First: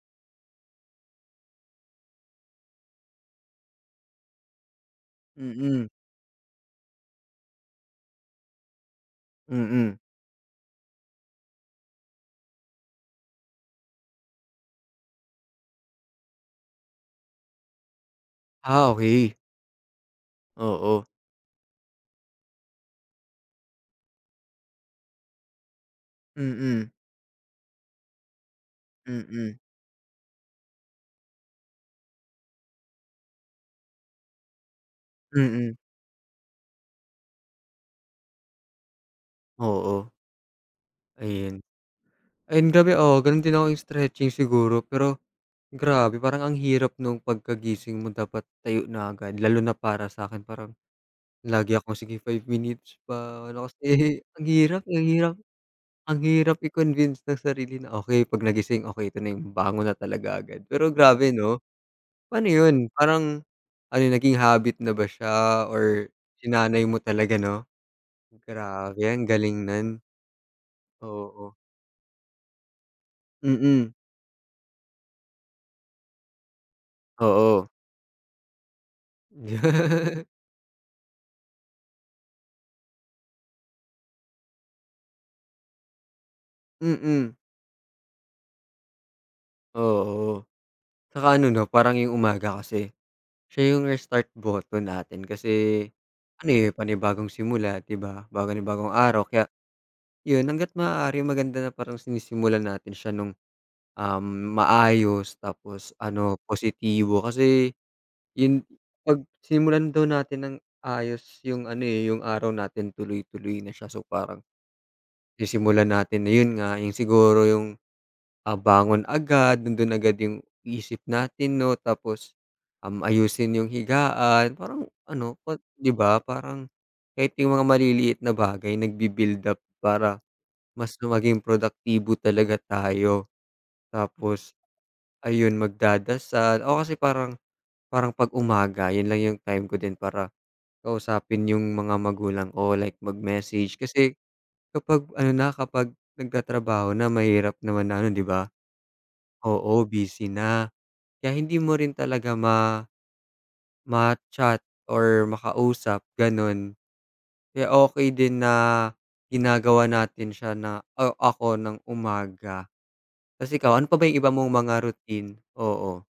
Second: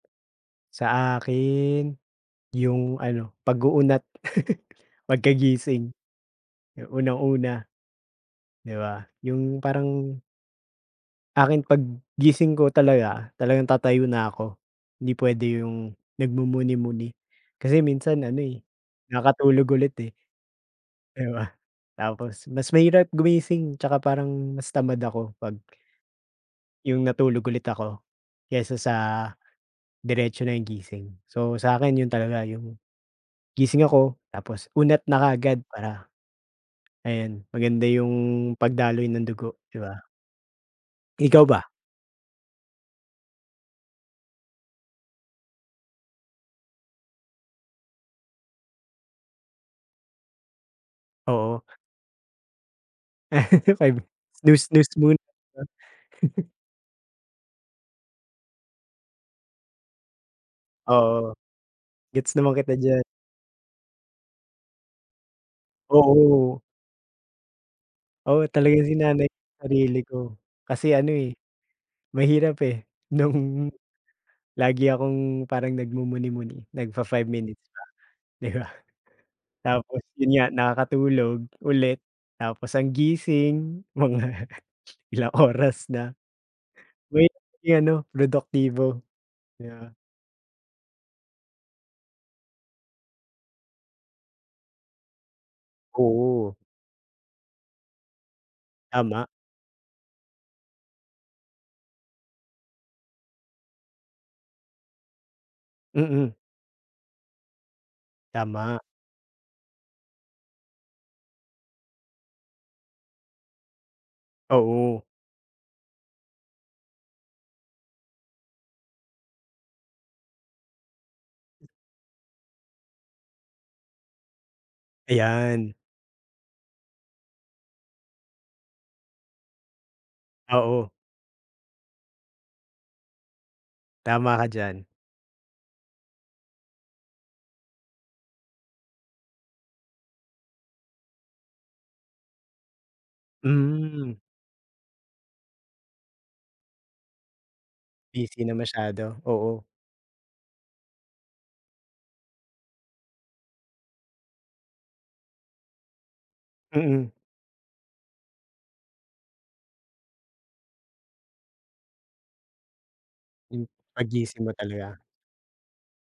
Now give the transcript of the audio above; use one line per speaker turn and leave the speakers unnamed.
Sa akin, 'yong ano, pag-uunat.
Mm.
Pagkagising, unang-una, 'di ba, 'yong
Mm.
parang akin, pag-gising ko talaga, talagang tatayo na ako, 'di puwede 'yong nagmumuni-muni, kasi minsan ano, eh,
Ah, okey.
nakatulog ulit, eh,
Oo.
'di ba? Tapos, mas mahirap gumising, 'tsaka parang mas tamad ako pag
Mm.
'yong natulog ulit ako kaysa sa,
Mm.
diretso na 'yong gising. So sa'kin, 'yon talaga 'yong, gising ako, tapos unat na kaagad
Mm.
para, ayun maganda 'yong pagdaloy ng dugo, 'di ba?
Oo.
Ikaw
Ayun.
ba?
Ayun grabe, oo, gano'n din ako, 'yong stretching siguro. Pero, grabe parang ang hirap no'ng pagkagising mo dapat tayo na agad, lalo na para sa'kin parang,
Oo.
lagi akong, "Sige, 5 minutes pa" ano kasi,
5 min
ang hirap,
snooze-snooze
ang
muna,
hirap
'no.
ang hirap i-convince ng sarili na, okay, pag nagising, okay, ito na 'yong bangon na talaga agad. Pero grabe,
Oo.
'no,
Gets
paano
naman kita
'yon,
diyan.
parang, ano 'yon naging habit na ba siya or
Oo.
sinanay mo talaga, 'no?
Oo, talagang
Grabe
sinanay
ang
ko
galing
sarili
no'n.
ko. Kasi ano, eh,
Oo.
mahirap, eh, no'ng,
Mm.
lagi akong parang nagmumuni-muni, nagfa-five minutes
Oo.
pa, 'di ba? Tapos, 'yon nga nakakatulog ulit, tapos ang gising mga ilang oras na.
Mm.
Mahirap maging ano, produktibo. Yeah.
Oo. Saka ano, 'no, parang 'yong umaga kasi, siya 'yong restart button natin, kasi ano,
Oo.
eh panibagong simula, 'di ba, bago na bagong
Tama.
araw. Kaya, 'yon hangga't maaari maganda na parang sinisimulan natin siya no'ng, um, maayos, tapos
Mm.
ano, positibo, kasi 'yon
Tama.
pag simulan daw natin ng ayos 'yong ano, eh, 'yong araw natin tuloy-tuloy na siya. So parang,
Oo.
sisimulan natin na 'yon nga, 'yong siguro 'yong, ah, bangon agad, nando'n agad 'yong isip natin, 'no. Tapos, um, ayusin 'yong higaan, parang ano, pag
Ayan.
'di ba, parang, kahit 'yong mga maliliit na bagay nagbi-build up para,
Oo.
mas gu maging produktibo talaga tayo.
Tama ka
Tapos,
diyan.
ayun magdadasal, ako kasi, parang, parang pag umaga 'yon lang 'yong time ko din para, kausapin 'yong mga magulang o like mag-message kasi,
Mhm.
kapag ano na, kapag nagtatrabaho na mahirap naman na ano, 'di
Busy
ba,
na masyado, oo.
oo, busy na. Kaya hindi mo rin talaga ma ma-chat or makausap, gano'n,
Mm.
kaya okay din na, ginagawa natin siya na, o ako ng umaga. 'Tas
'Yong
ikaw, ano pa ba 'yong iba
pag-gising mo
mong mga
talaga.
routine? Oo.